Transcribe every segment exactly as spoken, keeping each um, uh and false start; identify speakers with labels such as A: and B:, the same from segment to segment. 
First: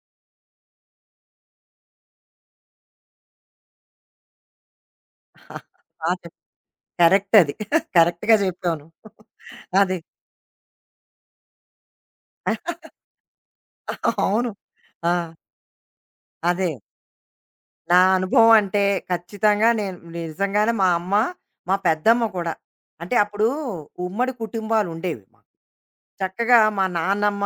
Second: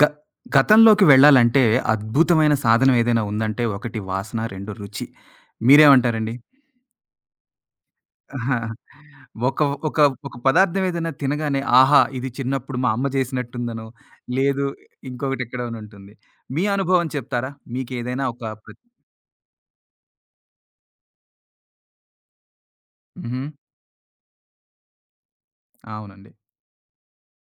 A: గ గతంలోకి వెళ్ళాలంటే అద్భుతమైన సాధనం ఏదైనా ఉందంటే ఒకటి వాసన, రెండు రుచి.
B: బా
A: మీరేమంటారండి?
B: చెప్ కరెక్ట్ అది. కరెక్ట్‌గా
A: ఆహా.
B: చెప్పావు నువ్వు.
A: ఒక
B: అదే.
A: ఒక ఒక పదార్థం ఏదైనా తినగానే, ఆహా! ఇది చిన్నప్పుడు మా అమ్మ చేసినట్టుందనో,
B: అవును.
A: లేదు
B: ఆ!
A: ఇంకొకటి ఎక్కడోనో ఉంటుంది. మీ
B: అదే.
A: అనుభవం చెప్తారా?
B: నా
A: మీకేదైనా ఒక
B: అనుభవం
A: ప్రత్
B: అంటే ఖచ్చితంగా నేను నిజంగానే మా అమ్మ, మా పెద్దమ్మ కూడా. అంటే
A: హుహు.
B: అప్పుడు ఉమ్మడి కుటుంబాలుండేవి.
A: అవునండి.
B: చక్కగా మా నాన్నమ్మ,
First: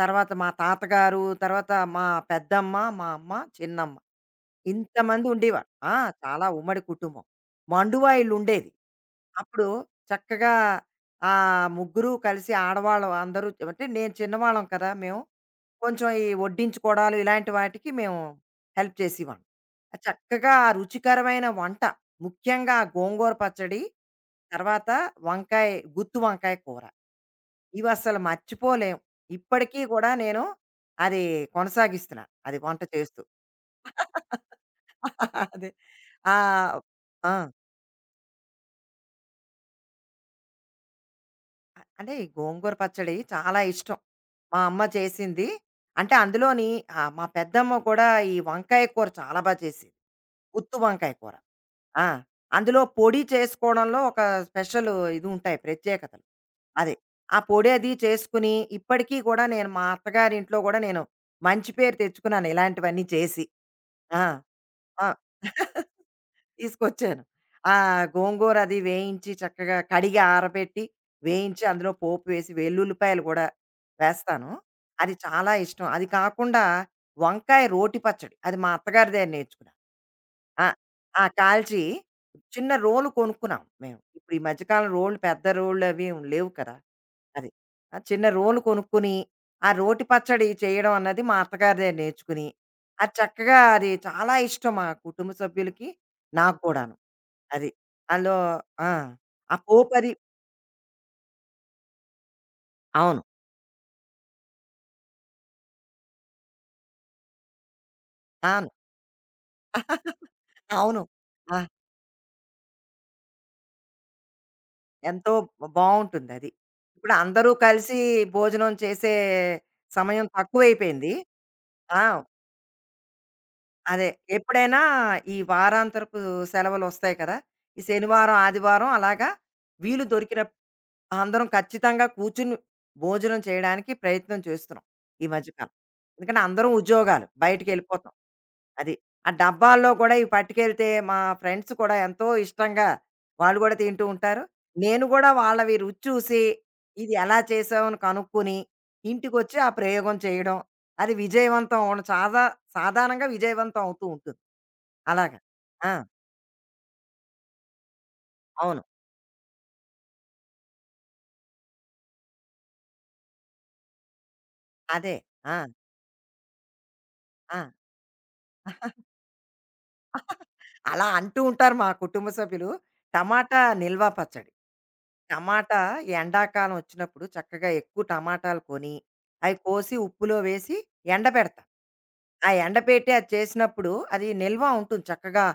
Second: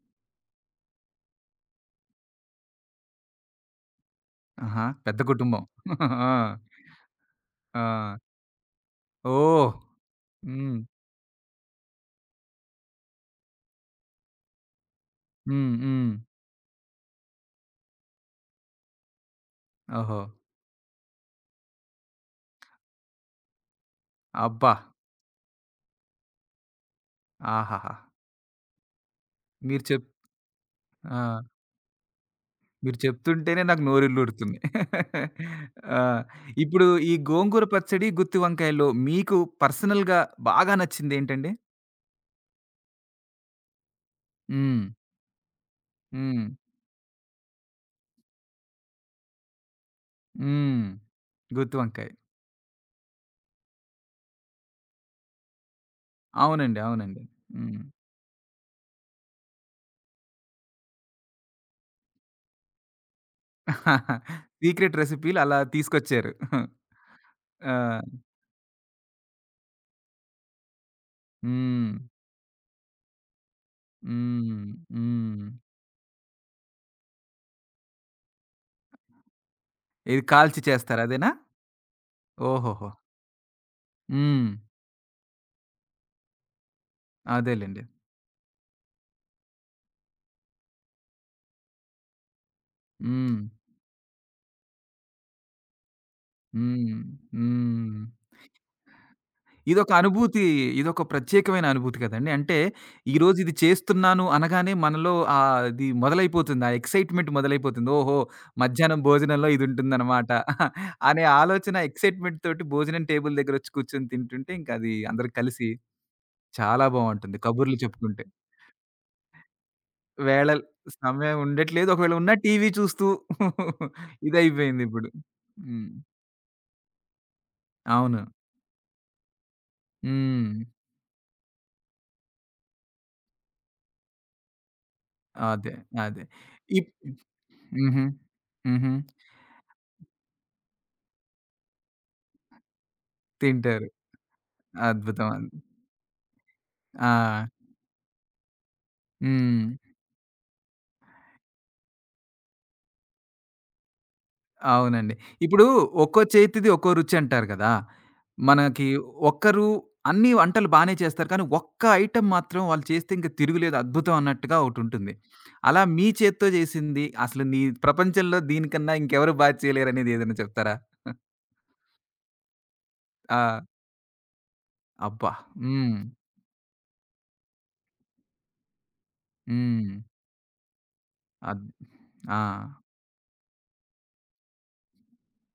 B: తర్వాత మా తాతగారు, తర్వాత మా పెద్దమ్మ, మా అమ్మ, చిన్నమ్మ.
A: ఆహా! పెద్ద
B: ఇంతమంది
A: కుటుంబం.
B: ఉండేవారు. ఆ!
A: ఆ!
B: చాలా ఉమ్మడి కుటుంబం.
A: ఆ!
B: మండువా ఇల్లుండేది. అప్పుడు
A: ఓహ్!
B: చక్కగా
A: హ్మ్.
B: ఆ ముగ్గురు కలిసి ఆడవాళ్ళం అందరూ అంటే నేను చిన్నవాళ్ళం కదా! మేము.
A: హ్మ్.
B: కొంచెం
A: హ్మ్.
B: ఈ వడ్డించుకోవడాలు ఇలాంటి వాటికి మేము హెల్ప్ చేసేవాళ్ళం. ఆ
A: ఓహో!
B: చక్కగా ఆ రుచికరమైన వంట ముఖ్యంగా ఆ గోంగూర పచ్చడి,
A: అబ్బా!
B: తర్వాత వంకాయ గుత్తు వంకాయ కూర. ఇవి
A: ఆహాహా!
B: అస్సలు మర్చిపోలేం. ఇప్పటికీ
A: మీరు చెప్
B: కూడా నేను అది
A: ఆ!
B: కొనసాగిస్తున్నాను. అది వంట
A: మీరు
B: చేస్తూ.
A: చెప్తుంటేనే నాకు నోరిల్లూరుతుంది.
B: అదే.
A: ఆ!
B: ఆ!
A: ఇప్పుడు ఈ
B: ఆ!
A: గోంగూర పచ్చడి, గుత్తి వంకాయలో మీకు పర్సనల్‌గా బాగా నచ్చిందేంటండి?
B: అ- అంటే ఈ గోంగూర పచ్చడి చాలా ఇష్టం మా అమ్మ
A: హ్మ్.
B: చేసింది అంటే
A: హ్మ్.
B: అందులోని ఆ, మా పెద్దమ్మ కూడా ఈ వంకాయ కూర చాలా బాగా చేసింది గుత్తు
A: హ్మ్.
B: వంకాయ కూర
A: గుత్తి
B: ఆ,
A: వంకాయ.
B: అందులో పొడి చేసుకోవడంలో ఒక స్పెషల్ ఇది ఉంటాయి ప్రత్యేకతలు
A: అవునండి.
B: అదే
A: అవునండి.
B: ఆ పొడి
A: హ్మ్.
B: అది చేసుకుని ఇప్పటికీ కూడా నేను మా అత్తగారి ఇంట్లో కూడా నేను మంచి పేరు తెచ్చుకున్నాను ఇలాంటివన్నీ చేసి ఆ,
A: సీక్రెట్
B: ఆ.
A: రెసిపీలు అలా తీసుకొచ్చారు.
B: తీసుకొచ్చాను. ఆ
A: ఆ!
B: గోంగూర అది వేయించి చక్కగా కడిగి ఆరబెట్టి, వేయించి అందులో
A: హ్మ్.
B: పోపు వేసి వెల్లుల్లిపాయలు గూడా వేస్తాను.
A: హ్మ్.
B: అది
A: హ్మ్.
B: చాలా ఇష్టం. అది కాకుండా వంకాయ రోటి పచ్చడి. అది మా అత్తగారి దగ్గర నేర్చుకున్నాను.
A: ఇది కాల్చి
B: ఆ!
A: చేస్తారా
B: ఆ!
A: అదేనా?
B: కాల్చి చిన్న
A: ఓహోహో!
B: రోలు కొనుక్కున్నాం మేము. ఇప్పుడు ఈ
A: హ్మ్.
B: మధ్య కాలం రోళ్ళు పెద్ద రోళ్ళు అవి ఏం లేవు కదా! అది.
A: అదేలెండి.
B: ఆ చిన్న రోలు కొనుక్కొని, ఆ రోటి పచ్చడి చేయడం అన్నది మా అత్తగారి దగ్గర నేర్చుకుని, అది
A: హ్మ్.
B: చక్కగా అది చాలా ఇష్టం మా కుటుంబ సభ్యులకి. నాకు కూడాను.
A: హ్మ్.
B: అది.
A: హ్మ్.
B: అందులో ఆ! ఆ
A: ఇదొక
B: పోపది
A: అనుభూతి. ఇదొక ప్రత్యేకమైన అనుభూతి కదండీ. అంటే
B: అవును.
A: ఈరోజు ఇది చేస్తున్నాను అనగానే మనలో ఆహ్, అది మొదలైపోతుంది. ఆ ఎక్సైట్‌మెంట్ మొదలైపోతుంది. ఓహో!
B: అవును.
A: మధ్యాహ్నం భోజనంలో ఇదుంటుందనమాట
B: అవును.
A: అనే
B: ఆ!
A: ఆలోచన ఎక్సైట్‌మెంట్ తోటి భోజనం టేబుల్ దగ్గరొచ్చి కూర్చొని తింటుంటే ఇంక అది అందరూ
B: ఎంతో
A: కలిసి
B: బావుంటుందది.
A: చాలా
B: ఇప్పుడు
A: బావుంటుంది.
B: అందరూ
A: కబుర్లు
B: కలిసి
A: చెప్పుకుంటే.
B: భోజనం చేసే సమయం
A: వేళలు
B: తక్కువైపోయింది.
A: సమయం ఉండట్లేదు.
B: ఆ!
A: ఒకవేళ ఉన్నా టీవీ చూస్తూ
B: అదే. ఎప్పుడైనా
A: ఇదైపోయిందిప్పుడు.
B: ఈ
A: హ్మ్.
B: వారాంతరపు సెలవులొస్తాయి కదా! ఈ
A: అవును.
B: శనివారం, ఆదివారం అలాగా వీలు
A: హ్మ్.
B: దొరికినప్పుడు అందరం ఖచ్చితంగా కూర్చుని భోజనం చేయడానికి ప్రయత్నం చేస్తున్నాం ఈ
A: అదే.
B: మధ్యకాలం.
A: అదే.
B: ఎందుకంటే అందరం
A: ఇప్
B: ఉద్యోగాలు
A: హుహు.
B: బయటికెళ్ళిపోతాం.
A: హుహు.
B: అది. ఆ డబ్బాల్లో కూడా ఇవి పట్టుకెళ్తే మా ఫ్రెండ్స్ కూడా ఎంతో ఇష్టంగా వాళ్ళు కూడా
A: తింటారు.
B: తింటూ ఉంటారు. నేను
A: అద్భుతం.
B: కూడా
A: అద్
B: వాళ్ళవి రుచి చూసి
A: ఆ!
B: ఇది ఎలా చేసామని కనుక్కొని ఇంటికొచ్చి
A: హ్మ్.
B: ఆ ప్రయోగం చేయడం. అది విజయవంతం అవ్వడం సాదా సాధారణంగా విజయవంతం అవుతూ ఉంటుంది.
A: అవునండి.
B: అలాగా.
A: ఇప్పుడు
B: ఆ!
A: ఒక్కో చేతిది ఒక్కో రుచి అంటారు కదా!
B: అవును.
A: మనకి ఒక్కరు అన్ని వంటలు బానే చేస్తారు. కానీ ఒక్క ఐటెమ్ మాత్రం వాళ్ళు చేస్తే ఇంక తిరుగులేదు అద్భుతం అన్నట్టుగా ఒకటుంటుంది.
B: అదే. ఆ!
A: అలా మీ చేత్తో చేసింది అసలు
B: ఆ!
A: నీ ప్రపంచంలో దీనికన్నా ఇంకెవరు బాగా చేయలేరనేది ఏదైనా చెప్తారా?
B: అలా అంటూ ఉంటారు మా కుటుంబ సభ్యులు.
A: ఆ!
B: టమాటా నిల్వ పచ్చడి.
A: అబ్బా!
B: టమాటా
A: హ్మ్.
B: ఎండాకాలం వచ్చినప్పుడు చక్కగా ఎక్కువ టమాటాలు కొని, అవి
A: హ్మ్.
B: కోసి ఉప్పులో వేసి ఎండబెడతా.
A: అద్ ఆ!
B: ఆ ఎండబెట్టి అది చేసినప్పుడు అది నిల్వ ఉంటుంది చక్కగా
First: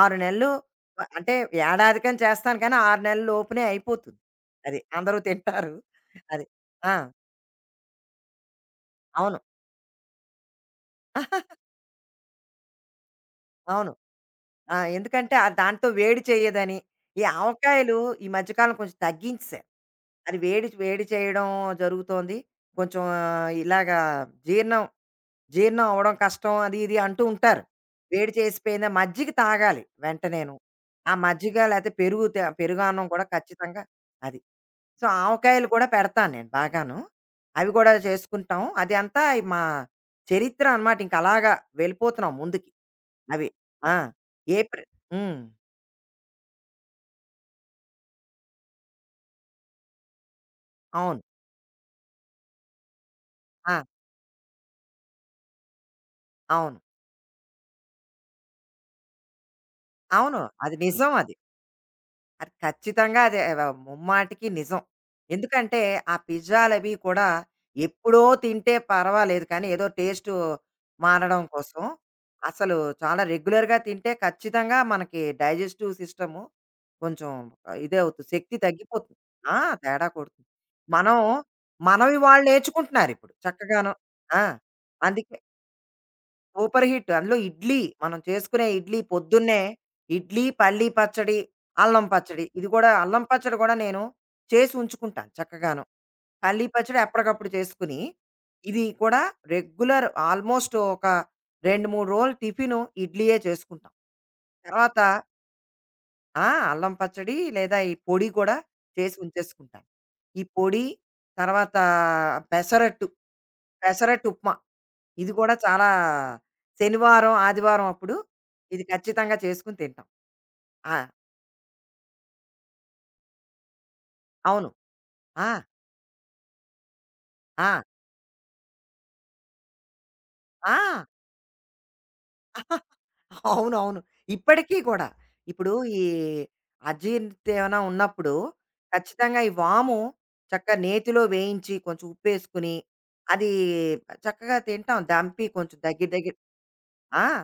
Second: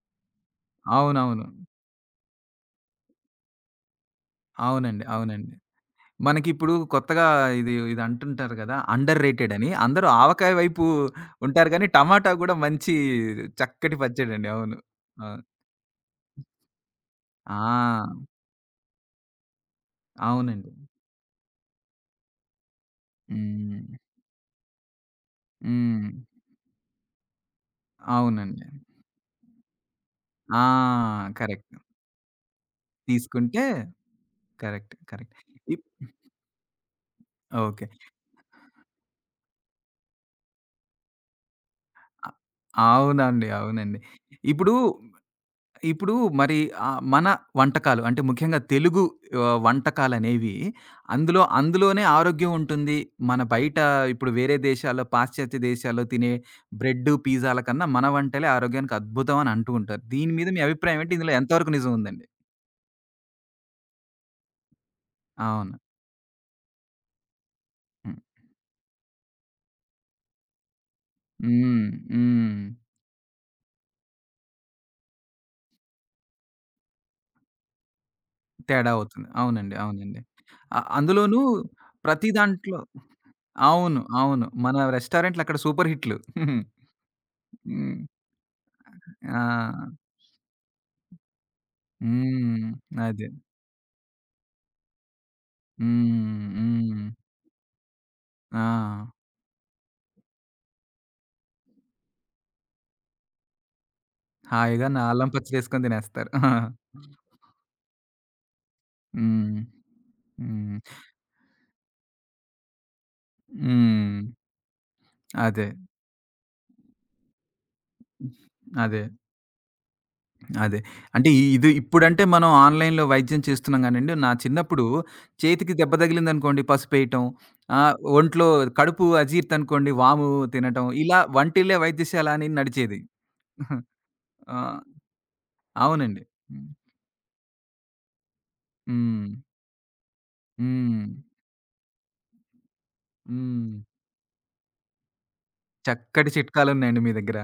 B: ఆరు నెలలు అ అంటే
A: అవునవును.
B: ఏడాదికని చేస్తాను కానీ ఆరు నెలల లోపునే అయిపోతుంది. అది
A: అవునండి.
B: అందరూ
A: అవునండి.
B: తింటారు. అది.
A: మనకిప్పుడు
B: ఆ!
A: కొత్తగా ఇది ఇది అంటుంటారు కదా! అండర్
B: అవును.
A: రేటెడ్ అని. అందరూ ఆవకాయ వైపు ఉంటారు గానీ, టమాటా గూడా మంచి
B: అవును.
A: చక్కటి పచ్చడండి.
B: ఆ!
A: అవును.
B: ఎందుకంటే
A: అవును.
B: ఆహ్, దాంతో వేడి చేయదని. ఈ ఆవకాయలు
A: ఆ!
B: ఈ మధ్య కాలం కొంచెం తగ్గించేశారు. అది వేడి
A: అవునండి.
B: వేడి చేయడం జరుగుతోంది. కొంచెం ఆహ్,
A: హ్మ్.
B: ఇలాగా జీర్ణం జీర్ణం
A: హ్మ్.
B: అవ్వడం కష్టం అది ఇది అంటూ ఉంటారు. వేడి
A: అవునండి.
B: చేసిపోయిందా మజ్జిగ తాగాలి వెంటనేను.
A: ఆ!
B: ఆ మజ్జిగ
A: కరెక్ట్.
B: లేతే పెరుగు తే పెరుగన్నం కూడా
A: తీసుకుంటే
B: ఖచ్చితంగా అది.
A: కరెక్ట్.
B: So,
A: correct.
B: ఆవకాయలు కూడా
A: ఇప్
B: పెడతాను నేను బాగాను. అవి
A: ఓకే.
B: కూడా చేసుకుంటాం. అది అంతా ఈ మా చరిత్ర అన్నమాట. ఇంక అలాగా
A: అ
B: వెళ్ళిపోతున్నాం ముందుకి.
A: అవునండి.
B: అవి. ఆ!
A: అవునండి. ఇప్పుడు
B: ఏప్రిల్ హ్మ్.
A: ఇప్పుడు మరి ఆహ్, మన వంటకాలు అంటే ముఖ్యంగా తెలుగు ఆహ్, వంటకాలనేవి
B: అవును.
A: అందులో అందులోనే ఆరోగ్యం ఉంటుంది. మన బయట
B: ఆ!
A: ఇప్పుడు వేరే దేశాల్లో, పాశ్చాత్య దేశాల్లో తినే
B: అవును.
A: బ్రెడ్డు, పిజ్జాల కన్నా మన వంటలే ఆరోగ్యానికి అద్భుతం అని అంటూ ఉంటారు. దీని
B: అవును.
A: మీద మీ
B: అది
A: అభిప్రాయం
B: నిజం
A: ఏంటి? ఇందులో
B: అది.
A: ఎంతవరకు నిజం ఉందండి?
B: అది ఖచ్చితంగా అదే వ ముమ్మాటికి నిజం.
A: అవును.
B: ఎందుకంటే, ఆ పిజ్జాలవి కూడా
A: హ్మ్.
B: ఎప్పుడో తింటే పర్వాలేదు కానీ, ఏదో టేస్టు మారడం కోసం,
A: హ్మ్. హ్మ్.
B: అసలు చాలా రెగ్యులర్‌గా తింటే ఖచ్చితంగా మనకి డైజెస్టివ్ సిస్టము కొంచెం ఇదే అవుతుంది. శక్తి
A: తేడా
B: తగ్గిపోతుంది.
A: అవుతుంది.
B: ఆ!
A: అవునండి.
B: తేడా
A: అవునండి.
B: కొడుతుంది.
A: అ
B: మనం
A: అందులోనూ
B: మనవి
A: ప్రతి
B: వాళ్ళు
A: దాంట్లో
B: నేర్చుకుంటున్నారిప్పుడు చక్కగాను.
A: అవును.
B: ఆ!
A: అవును. మన
B: అందుకే
A: రెస్టారెంట్‌లక్కడ సూపర్ హిట్‌లు.
B: Super hit. అందులో ఇడ్లీ,
A: హ్మ్.
B: మనం చేసుకునే ఇడ్లీ
A: ఆ!
B: పొద్దున్నే ఇడ్లీ, పల్లీ పచ్చడి, అల్లం పచ్చడి. ఇది
A: హ్మ్.
B: కూడా అల్లం
A: అదే.
B: పచ్చడి కూడా నేను చేసి ఉంచుకుంటాను చక్కగాను.
A: హ్మ్.
B: పల్లీ పచ్చడి
A: హ్మ్.
B: ఎప్పటికప్పుడు చేసుకుని,
A: ఆ!
B: ఇది కూడా రెగ్యులర్ ఆల్మోస్ట్ ఒక రెండు, మూడు రోజులు టిఫిను ఇడ్లీయే చేసుకుంటాం.
A: హాయిగా
B: తర్వాత
A: నా అల్లం పచ్చడేసుకొని తినేస్తారు.
B: ఆ!
A: ఆ!
B: అల్లం పచ్చడి లేదా ఈ పొడి కూడా చేసి
A: హ్మ్.
B: ఉంచేసుకుంటాను. ఈ
A: హ్మ్.
B: పొడి, తర్వాత పెసరట్టు,
A: హ్మ్.
B: పెసరట్టు ఉప్మా. ఇది కూడా
A: అదే.
B: చాలా శనివారం, ఆదివారం అప్పుడు ఇది
A: అదే.
B: ఖచ్చితంగా చేసుకొని తింటాం.
A: అదే.
B: ఆ!
A: అంటే ఇ ఇది ఇప్పుడంటే మనం ఆన్‌లైన్‌లో వైద్యం చేస్తున్నాం గానండి, నా
B: అవును.
A: చిన్నప్పుడు
B: ఆ!
A: చేతికి దెబ్బ తగిలిందనుకోండి పసుపేయటం,
B: ఆ!
A: ఆహ్, ఒంట్లో కడుపు అజీర్తి అనుకోండి వాము తినటం,
B: ఆ!
A: ఇలా వంటిల్లే వైద్యశాల అని నడిచేది.
B: అవునవును.
A: ఆ!
B: ఇప్పటికీ కూడా. ఇప్పుడు ఈ
A: అవునండి. హ్మ్.
B: అజీర్ణత ఏమైనా ఉన్నప్పుడు
A: హ్మ్.
B: ఖచ్చితంగా ఈ వాము చక్కగా
A: హ్మ్.
B: నేతిలో వేయించి కొంచెం ఉప్పేసుకుని, అది
A: హ్మ్.
B: చక్కగా తింటాం. దంపి కొంచెం దగ్గర
A: చక్కటి
B: దగ్గర
A: చిట్కాలున్నాయండి మీ
B: ఆ!
A: దగ్గర.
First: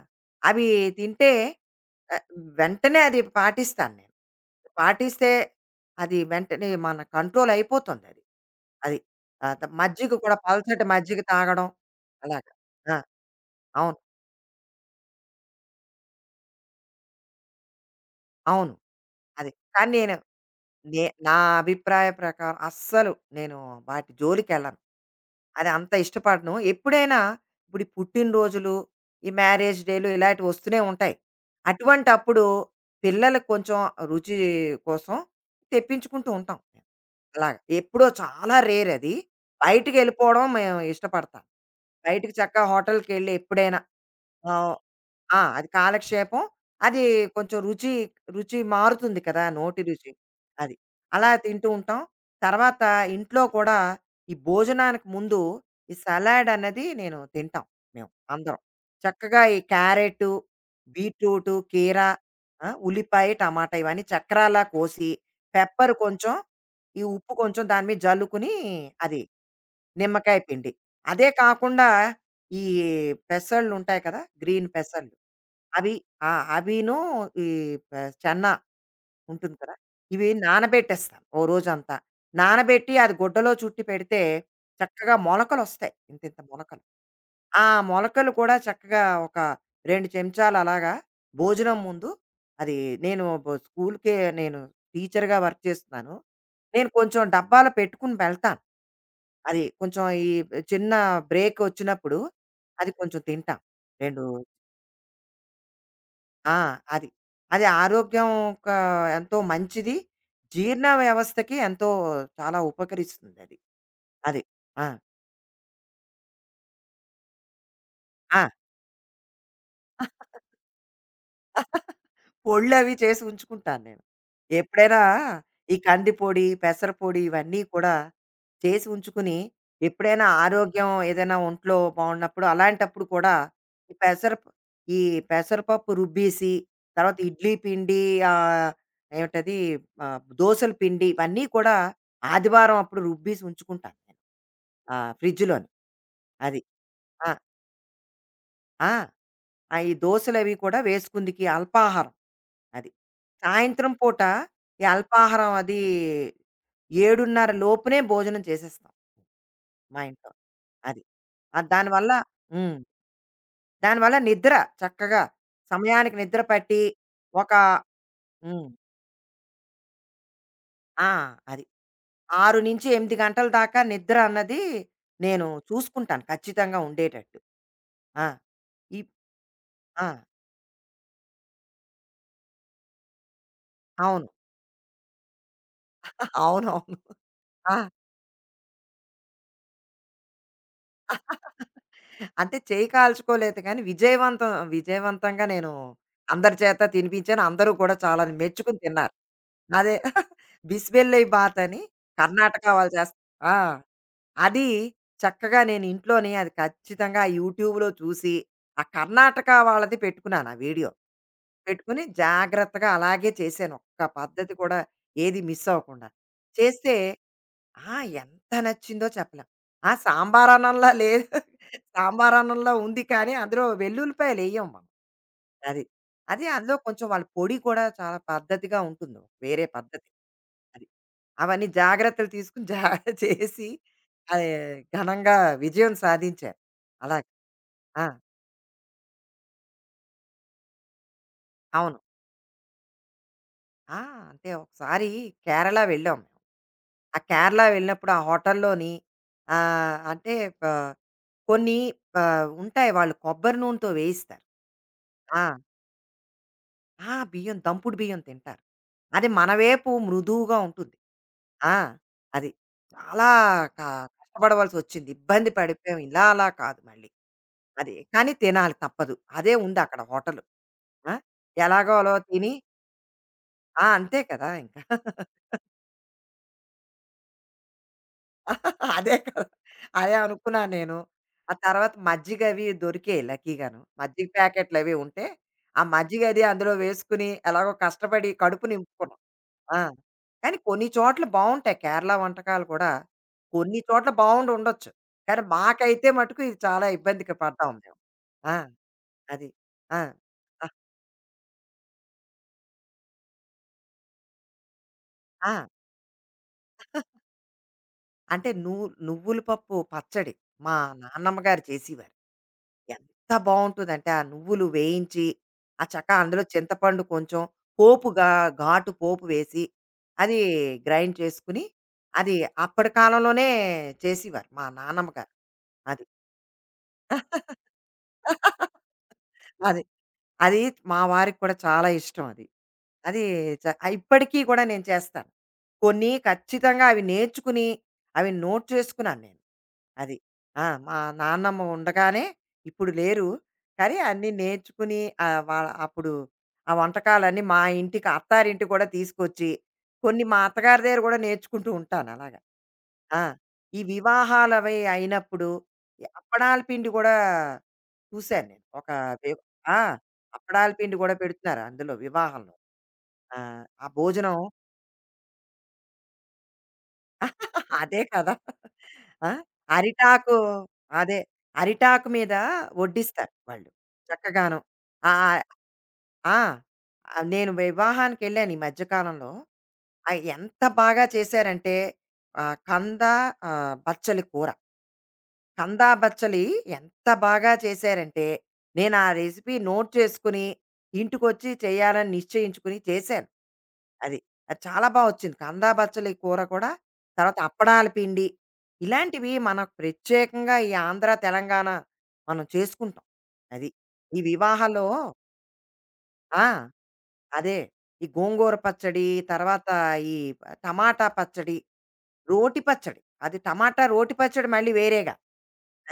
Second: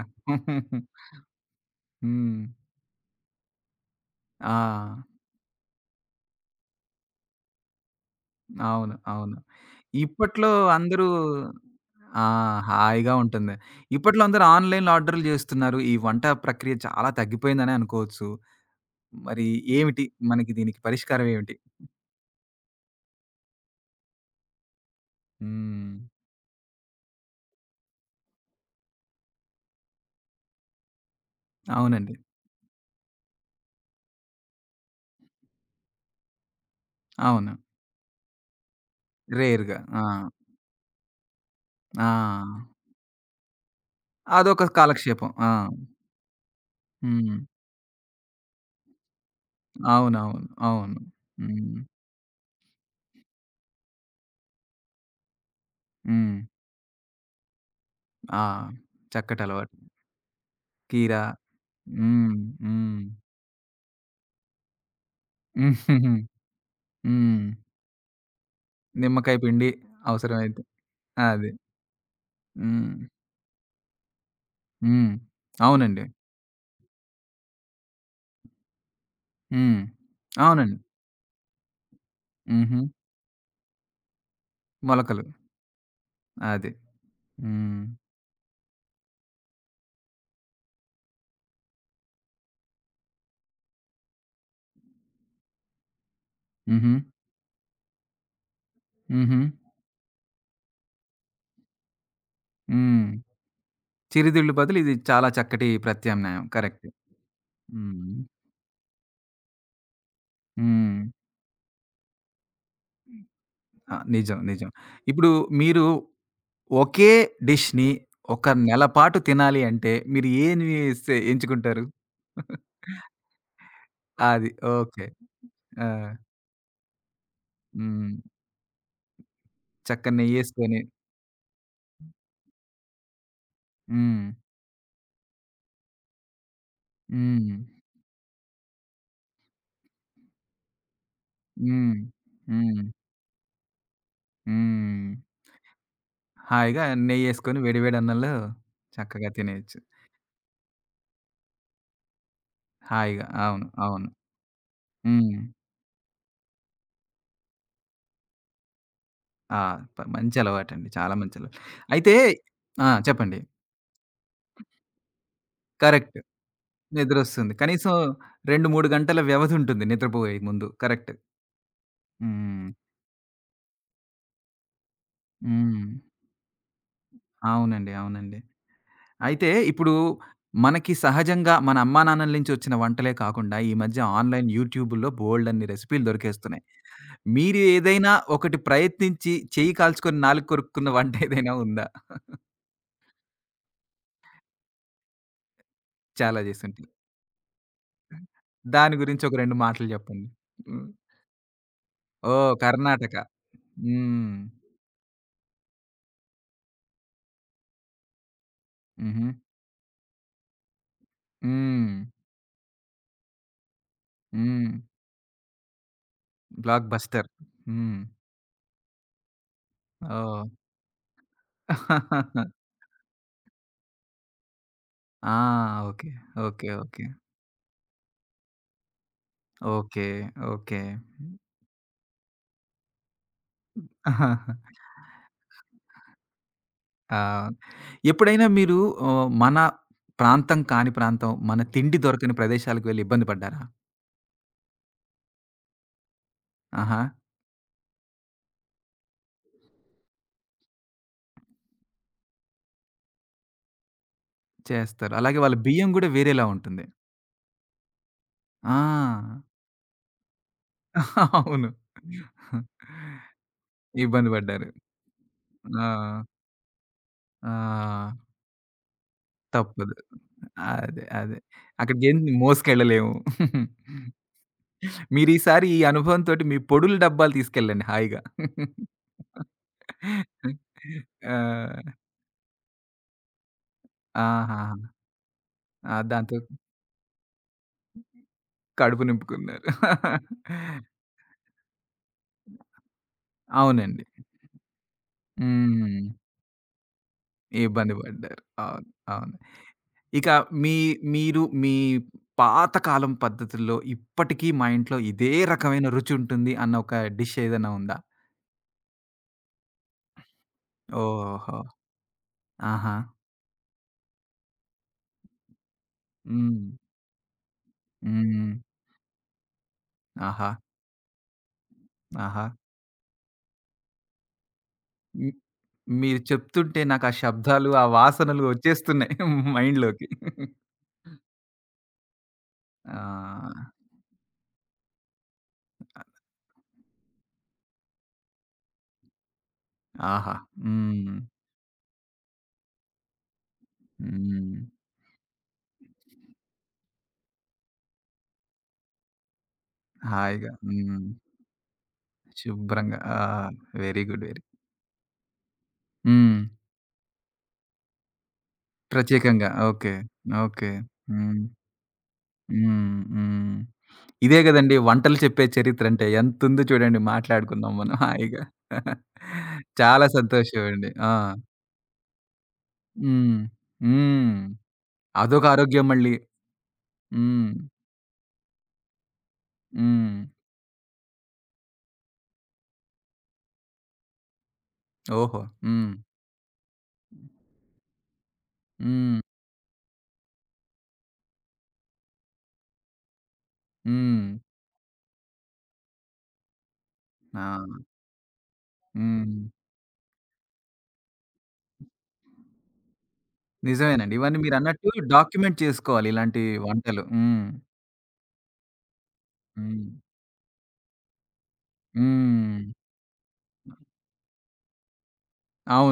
B: అవి తింటే ఆహ్,
A: హ్మ్.
B: వెంటనే అది పాటిస్తాను నేను.
A: ఆ!
B: పాటిస్తే అది వెంటనే మన కంట్రోల్ అయిపోతుందది.
A: అవును.
B: అది.
A: అవును.
B: ఆ! త మజ్జిగ కూడా
A: ఇప్పట్లో
B: పల్చటి
A: అందరూ
B: మజ్జిగ తాగడం.
A: ఆ!
B: అలాగా. ఆ!
A: హాయిగా ఉంటుంది.
B: అవును.
A: ఇప్పట్లో అందరూ ఆన్‌లైన్‌లో ఆర్డర్‌లు జేస్తున్నారు. ఈ వంట ప్రక్రియ చాలా తగ్గిపోయిందనే అనుకోవచ్చు.
B: అవును.
A: మరి
B: అది. కానీ
A: ఏమిటి
B: నేను
A: మనకి దీనికి
B: నే
A: పరిష్కారం
B: నా
A: ఏమిటి?
B: అభిప్రాయ ప్రకారం అస్సలు నేను వాటి జోలికెళ్ళను. అది అంత
A: హ్మ్.
B: ఇష్టపడను. ఎప్పుడైనా ఇప్పుడు ఈ పుట్టినరోజులు, ఈ మ్యారేజ్ డేలు ఇలాంటివి వస్తూనే ఉంటాయి.
A: అవునండి.
B: అటువంటప్పుడు పిల్లలకు కొంచెం రుచి కోసం తెప్పించుకుంటూ ఉంటాం.
A: అవును.
B: అలాగా. ఎప్పుడో చాలా రేర్ అది.
A: రేర్‌గా. ఆ!
B: బయటికెళ్ళిపోవడం మేము ఇష్టపడతాం.
A: ఆ!
B: బయటికి చక్కగా హోటల్‌కెళ్ళి ఎప్పుడైనా. ఆ!
A: అదొక కాలక్షేపం.
B: ఆ!
A: ఆ!
B: అది కాలక్షేపం. అది
A: హ్మ్.
B: కొంచెం రుచి, రుచి మారుతుంది కదా! నోటి రుచి.
A: అవునవును.
B: అది.
A: అవును.
B: అలా తింటూ
A: హ్మ్.
B: ఉంటాం. తర్వాత ఇంట్లో కూడా ఈ భోజనానికి ముందు ఈ
A: హ్మ్.
B: సలాడ్ అన్నది నేను తింటాం మేము
A: ఆ!
B: అందరం. చక్కగా ఈ
A: చక్కటలవాటు.
B: క్యారెటు,
A: కీర
B: బీట్రూటు, కీర,
A: హ్మ్.
B: ఆ!
A: హ్మ్.
B: ఉల్లిపాయ, టమాటా ఇవన్నీ చక్రాల్లా కోసి, పెప్పర్ కొంచెం, ఈ ఉప్పు
A: హ్మ్.
B: కొంచెం దాని మీద జల్లుకుని అది
A: నిమ్మకాయ పిండి
B: నిమ్మకాయ
A: అవసరమైతే.
B: పిండి. అదే
A: అది.
B: కాకుండా ఈ
A: హ్మ్.
B: పెసళ్ళుంటాయి కదా! గ్రీన్
A: హ్మ్.
B: పెసళ్ళు. అవి
A: అవునండి.
B: ఆ! అవిను ఈ ప చెన్నా ఉంటుంది కదా!
A: హ్మ్.
B: ఇవి
A: అవునండి.
B: నానబెట్టేస్తాను ఓ రోజంతా.
A: హుహు.
B: నానబెట్టి అది గుడ్డలో చుట్టి పెడితే చక్కగా
A: మొలకలు.
B: మొలకలొస్తాయి. ఇంతింత
A: అది.
B: మొలకలు. ఆ
A: హ్మ్.
B: మొలకలు కూడా చక్కగా ఒక రెండు చెంచాలు అలాగా భోజనం ముందు అది నేను బ స్కూలుకే నేను టీచర్‌గా వర్క్ చేస్తున్నాను. నేను
A: హుహు.
B: కొంచెం డబ్బాలో పెట్టుకుని వెళ్తాను.
A: హుహు.
B: అది కొంచెం ఈ చిన్న బ్రేకొచ్చినప్పుడు అది
A: హ్మ్.
B: కొంచెం తింటాం. రెండు
A: చిరుతిళ్ళు బదులు ఇది చాలా చక్కటి ప్రత్యామ్నాయం.
B: ఆ!
A: కరెక్ట్.
B: అది. అది
A: హ్మ్.
B: ఆరోగ్యం ఒక ఎంతో మంచిది. జీర్ణ
A: హ్మ్.
B: వ్యవస్థకి ఎంతో చాలా ఉపకరిస్తుందది.
A: ఆ! నిజం.
B: అది. అది
A: నిజం.
B: ఆ!
A: ఇప్పుడు మీరు ఒకే డిష్‌ని
B: ఆ!
A: ఒక నెల పాటు తినాలి అంటే మీరు ఏమి సే ఎంచుకుంటారు?
B: పొళ్ళవి చేసి ఉంచుకుంటాను నేను.
A: అది.
B: ఎప్పుడైనా
A: ఓకే.
B: ఈ
A: ఆ!
B: కంది పొడి, పెసర పొడి ఇవన్నీ కూడా
A: హ్మ్.
B: చేసి ఉంచుకుని,
A: చక్కని
B: ఎప్పుడైనా
A: నెయ్యేసుకొని.
B: ఆరోగ్యం ఏదైనా ఒంట్లో బాగున్నప్పుడు అలాంటప్పుడు కూడా ఈ
A: హ్మ్.
B: పెసర ప్ ఈ పెసరపప్పు రుబ్బేసి, తర్వాత ఇడ్లీ
A: హ్మ్.
B: పిండి ఆహ్, ఏమిటది ఆహ్, దోసల పిండి ఇవన్నీ కూడా
A: హ్మ్.
B: ఆదివారం
A: హ్మ్.
B: అప్పుడు రుబ్బేసి ఉంచుకుంటాను నేను. ఆ!
A: హ్మ్.
B: ఫ్రిడ్జ్‌లోని. అది.
A: హాయిగా
B: ఆ!
A: నెయ్యేసుకొని వేడి వేడి అన్నంలో
B: ఆ!
A: చక్కగా
B: ఆ!
A: తినేయొచ్చు.
B: ఈ దోసలవి కూడా వేసుకుందికి అల్పాహారం. అది.
A: హాయిగా. అవును.
B: సాయంత్రం
A: అవును.
B: పూట ఈ
A: హ్మ్.
B: అల్పాహారం అది ఏడున్నర లోపునే భోజనం చేసేస్తాం
A: ఆ! ప
B: మా ఇంట్లో.
A: మంచి అలవాటండి.
B: అది.
A: చాలా మంచి
B: ఆ!
A: అలవాటు.
B: దానివల్ల
A: అయితే
B: హ్మ్.
A: ఆ! చెప్పండి.
B: దానివల్ల నిద్ర చక్కగా సమయానికి
A: కరెక్ట్.
B: నిద్ర పట్టి ఒక
A: నిద్రొస్తుంది. కనీసం రెండు,
B: హ్మ్.
A: మూడు గంటల వ్యవధుంటుంది నిద్రపోయే ముందు.
B: ఆ!
A: కరెక్ట్.
B: అది.
A: హ్మ్.
B: ఆరు నుండి ఎనిమిది గంటల దాకా నిద్ర అన్నది నేను
A: హ్మ్.
B: చూసుకుంటాను ఖచ్చితంగా ఉండేటట్టు.
A: అవునండి.
B: ఆ!
A: అవునండి.
B: ఇప్
A: అయితే ఇప్పుడు
B: ఆ!
A: మనకి సహజంగా మన అమ్మానాన్నల నుంచి వచ్చిన వంటలే కాకుండా ఈ మధ్య
B: అవును.
A: ఆన్‌లైన్ యూట్యూబుల్లో బోలెడన్ని రెసిపీలు దొరికేస్తున్నాయి.
B: అవునవును.
A: మీరు
B: ఆ!
A: ఏదైనా ఒకటి ప్రయత్నించి చెయ్యి కాల్చుకొని నాలుక కొరుక్కున్న వంట ఏదైనా ఉందా?
B: అంటే చేయి కాల్చుకోలేదు కానీ విజయవంతం విజయవంతంగా నేను
A: చాలా
B: అందరి చేత
A: చేసుంటారు.
B: తినిపించాను. అందరూ కూడా చాలా మెచ్చుకుని
A: దాని
B: తిన్నారు.
A: గురించి ఒక రెండు మాటలు
B: అదే
A: చెప్పండి. హ్మ్.
B: బిస్బెల్లై బాత్ అని
A: ఓహ్!
B: కర్ణాటక వాళ్ళు
A: కర్ణాటక.
B: చేస్తారు. ఆ!
A: హ్మ్.
B: అది చక్కగా నేను ఇంట్లోనే అది ఖచ్చితంగా యూట్యూబ్‌లో చూసి, ఆ
A: హుహు.
B: కర్ణాటక వాళ్ళది పెట్టుకున్నాను ఆ వీడియో.
A: హ్మ్.
B: పెట్టుకొని జాగ్రత్తగా అలాగే చేశాను. ఒక్క పద్ధతి
A: హ్మ్.
B: కూడా ఏది మిస్ అవ్వకుండా.
A: బ్లాక్
B: చేస్తే
A: బస్టర్.
B: ఆ!
A: హ్మ్.
B: ఎంత నచ్చిందో చెప్పలేం. ఆ!
A: ఓహ్!
B: సాంబారన్నంలా లేదు. సాంబారన్నంలా ఉంది కానీ, అందులో వెల్లుల్లిపాయలెయ్యం మనం.
A: ఆ!
B: అది.
A: ఓకే.
B: అది
A: ఓకే.
B: అందులో
A: ఓకే.
B: కొంచెం వాళ్ళ పొడి కూడా చాలా పద్ధతిగా ఉంటుంది. వేరే
A: ఓకే.
B: పద్ధతి.
A: ఓకే.
B: అది. అవన్నీ జాగ్రత్తలు తీసుకొని జా చేసి అది
A: ఆహాహా.
B: ఘనంగా విజయం సాధించారు.
A: ఆ!
B: అలాగ. ఆ!
A: ఎప్పుడైనా మీరు ఆహ్, మన ప్రాంతం కాని ప్రాంతం, మన తిండి
B: అవును.
A: దొరకని ప్రదేశాలకు వెళ్లి ఇబ్బంది పడ్డారా?
B: ఆ! అంటే ఒకసారి కేరళ వెళ్ళాం.
A: ఆహా!
B: ఆ కేరళ వెళ్ళినప్పుడు ఆ హోటల్లోని ఆహ్, అంటే ఆహ్, కొన్ని ఆహ్, ఉంటాయి వాళ్ళు కొబ్బరి నూనెతో వేయిస్తారు.
A: చేస్తారు. అలాగే
B: ఆ!
A: వాళ్ళ బియ్యం గూడా వేరేలా ఉంటుంది.
B: ఆ! బియ్యం దంపుడు బియ్యం తింటారు. అది
A: ఆ!
B: మన వైపు మృదువుగా ఉంటుంది.
A: అవును.
B: ఆ! అది. చాలా క
A: ఇబ్బంది పడ్డారు.
B: కష్టపడవలసొచ్చింది. ఇబ్బంది
A: ఆ!
B: పడిపోయాం. ఇలా అలా కాదు మళ్ళీ. అది.
A: ఆ!
B: కానీ తినాలి తప్పదు. అదే
A: తప్పదు.
B: ఉందక్కడ హోటలు.
A: అదే.
B: ఆ!
A: అదే.
B: ఎలాగో అలా
A: అక్కడికేం
B: తిని
A: మోసుకెళ్ళలేము.
B: ఆ! అంతే కదా! ఇంకా.
A: మీరీసారి ఈ అనుభవంతోటి మీ పొడులు డబ్బాలు తీసుకెళ్ళండి హాయిగా.
B: అదే కదా! అదే అనుకున్నాను నేను. ఆ
A: ఆ!
B: తర్వాత మజ్జిగవి దొరికేయి లక్కీగాను. మజ్జిగ
A: ఆహా!
B: ప్యాకెట్లవి ఉంటే, ఆ
A: ఆ! దాంతో
B: మజ్జిగది అందులో వేసుకుని ఎలాగో కష్టపడి కడుపు
A: కడుపు
B: నింపుకున్నాం.
A: నింపుకున్నారు.
B: ఆ! కానీ కొన్ని చోట్ల బావుంటాయి. కేరళ వంటకాలు కూడా కొన్ని
A: అవునండి.
B: చోట్ల బావుండుండొచ్చు. కానీ
A: హ్మ్.
B: మాకైతే మటుకు ఇది చాలా ఇబ్బందికి పడ్డాం
A: ఇబ్బంది
B: మేము.
A: పడ్డారు.
B: ఆ!
A: అవును. అవును.
B: అది. ఆ!
A: ఇక
B: ఆ!
A: మీ మీరు మీ పాతకాలం పద్ధతుల్లో ఇప్పటికీ మా ఇంట్లో ఇదే
B: ఆ!
A: రకమైన రుచి ఉంటుంది అన్న ఒక డిష్ ఏదైనా ఉందా?
B: అంటే నువ్వు నువ్వుల పప్పు పచ్చడి మా నాన్నమ్మ
A: ఓహో!
B: గారు చేసేవారు.
A: ఆహా!
B: ఎంత బావుంటుందంటే, ఆ నువ్వులు వేయించి, ఆ చక్కా అందులో
A: హ్మ్.
B: చింతపండు కొంచెం పోపుగా
A: హ్మ్.
B: ఘాటు పోపు వేసి, అది
A: ఆహా!
B: గ్రైండ్ చేసుకుని, అది
A: ఆహా!
B: అప్పటి కాలంలోనే చేసేవారు మా నాన్నమ్మ గారు.
A: హ్మ్.
B: అది.
A: మీరు చెప్తుంటే నాకు ఆ శబ్దాలు, ఆ వాసనలు వచ్చేస్తున్నాయి
B: అది.
A: మైండ్‌లోకి.
B: అది మా వారికి కూడా చాలా ఇష్టం అది. అది చ
A: ఆ!
B: ఆ ఇప్పటికీ కూడా నేను చేస్తాను. కొన్ని ఖచ్చితంగా అవి నేర్చుకుని, అవి నోట్ చేసుకున్నాను నేను. అది.
A: ఆహా!
B: ఆ! మా
A: హ్మ్.
B: నాన్నమ్మ ఉండగానే ఇప్పుడు లేరు. కానీ అన్నీ
A: హ్మ్.
B: నేర్చుకుని ఆహ్, వా అప్పుడు ఆ వంటకాలన్నీ మా ఇంటికి అత్తారింటికి కూడా తీసుకొచ్చి, కొన్ని మా
A: హాయిగా.
B: అత్తగారి దగ్గర
A: హ్మ్.
B: కూడా నేర్చుకుంటూ ఉంటాను అలాగా.
A: శుభ్రంగా. ఆ!
B: ఆ! ఈ
A: వెరీ గుడ్. వెరీ
B: వివాహాలవి అయినప్పుడు, ఈ
A: హ్మ్.
B: అప్పడాల పిండి కూడా చూశాను నేను. ఒక వే
A: ప్రత్యేకంగా.
B: ఆ!
A: ఓకే. ఓకే.
B: అప్పడాల పిండి గూడా
A: హ్మ్.
B: పెడుతున్నారా అందులో వివాహంలో?
A: హ్మ్.
B: ఆ!
A: హ్మ్.
B: ఆ భోజనం
A: ఇదే గదండీ వంటలు చెప్పే చరిత్రంటే. ఎంతుందో చూడండి మాట్లాడుకున్నాం మనం
B: అదే కదా!
A: హాయిగా.
B: ఆ!
A: చాలా
B: అరిటాకు
A: సంతోషం అండి. ఆ!
B: అదే. అరిటాకు మీద వడ్డిస్తారు
A: హ్మ్.
B: వాళ్ళు.
A: హ్మ్.
B: చక్కగాను. ఆ!
A: అదొక ఆరోగ్యం మళ్ళీ.
B: ఆ! ఆ!
A: హ్మ్.
B: నేను వివాహానికెళ్ళాను ఈ మధ్య కాలంలో.
A: హ్మ్.
B: ఆహ్, ఎంత బాగా చేశారంటే ఆహ్, కంద ఆహ్, బచ్చలి కూర.
A: ఓహో!
B: కందా
A: హ్మ్.
B: బచ్చలి ఎంత బాగా చేశారంటే, నేను ఆ
A: హ్మ్.
B: రెసిపీ నోట్ చేసుకొని, ఇంటికొచ్చి చేయాలని నిశ్చయించుకొని చేశాను. అది.
A: హ్మ్.
B: అది చాలా బా వచ్చింది. కందా బచ్చలి కూర కూడా, తర్వాత
A: ఆ!
B: అప్పడాల పిండి, ఇలాంటివి
A: హ్మ్.
B: మనకు ప్రత్యేకంగా ఈ ఆంధ్ర, తెలంగాణ మనం చేసుకుంటాం. అది.
A: నిజమేనండి.
B: ఈ
A: ఇవన్నీ
B: వివాహాల్లో
A: మీరన్నట్టు డాక్యుమెంట్ చేసుకోవాలి ఇలాంటి
B: ఆ!
A: వంటలు. హ్మ్.
B: అదే. ఈ గోంగూర పచ్చడి, తర్వాత
A: హ్మ్.
B: ఈ టమాటా పచ్చడి,
A: హ్మ్.
B: రోటి పచ్చడి. అది టమాటా రోటి పచ్చడి మళ్ళీ వేరేగా.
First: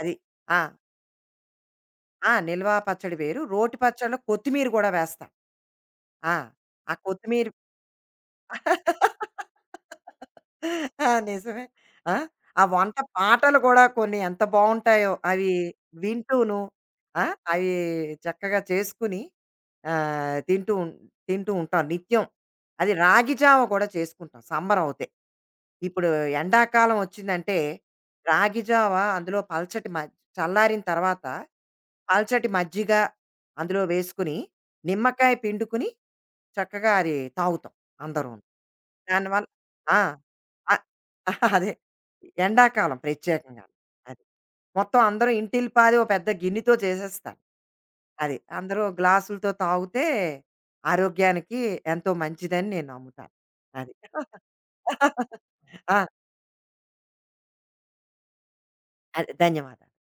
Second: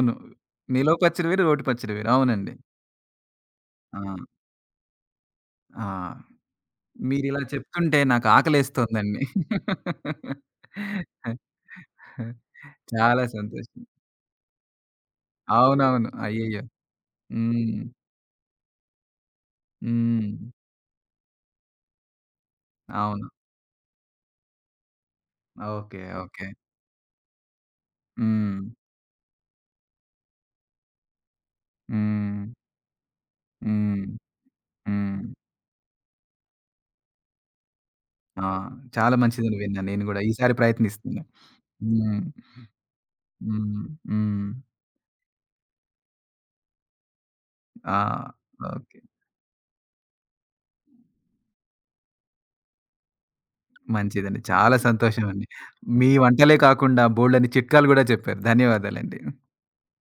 B: అది. ఆ!
A: మీలో పచ్చడి వేరు, రోటి పచ్చడి వేరు.
B: ఆ!
A: అవునండి.
B: నిల్వ పచ్చడి వేరు. రోటి
A: ఆ!
B: పచ్చడిలో కొత్తిమీర గూడా వేస్తాం.
A: ఆ!
B: ఆ! ఆ
A: మీరిలా
B: కొత్తిమీర
A: చెప్తుంటే నాకు ఆకలేస్తోందండి.
B: ఆ! నిజమే. ఆ! ఆ వంట
A: చాలా
B: పాటలు
A: సంతోషం.
B: గూడా కొన్ని ఎంత బావుంటాయో అవి
A: అవునవును.
B: వింటూను.
A: అయ్యయ్యో!
B: ఆ! అవి
A: హ్మ్.
B: చక్కగా చేసుకుని
A: హ్మ్.
B: ఆహ్, తింటూ ఉం తింటూ ఉంటాం నిత్యం. అది
A: అవును.
B: రాగి జావ కూడా చేసుకుంటాం సంబరవుతే.
A: ఓకే.
B: ఇప్పుడు
A: ఓకే.
B: ఎండాకాలం వచ్చిందంటే
A: హ్మ్.
B: రాగి జావ అందులో పల్చటి మ చల్లారిన తర్వాత
A: హ్మ్.
B: పల్చటి మజ్జిగ అందులో
A: హ్మ్.
B: వేసుకుని,
A: హ్మ్.
B: నిమ్మకాయ పిండుకుని చక్కగా అది తాగుతాం అందరూను.
A: ఆ! చాలా
B: దానివల్ల
A: మంచిదని విన్నాను
B: ఆ!
A: నేను గూడా. ఈసారి
B: అ
A: ప్రయత్నిస్తున్నా.
B: అదే.
A: హ్మ్.
B: ఎండాకాలం ప్రత్యేకంగా.
A: హ్మ్.
B: అది.
A: హ్మ్.
B: మొత్తం అందరూ ఇంటిల్లిపాది ఓ పెద్ద గిన్నెతో చేసేస్తారు.
A: ఆ!
B: అది. అందరూ
A: ఓకే.
B: గ్లాసులతో తాగితే ఆరోగ్యానికి ఎంతో మంచిదని నేను నమ్ముతాను. అది.
A: మంచిదండి. చాలా సంతోషమండి.
B: ఆ!
A: మీ వంటలే కాకుండా బోలెడన్ని చిట్కాలు గూడా చెప్పారు. ధన్యవాదాలండి.
B: అద్ ధన్యవాదాలు.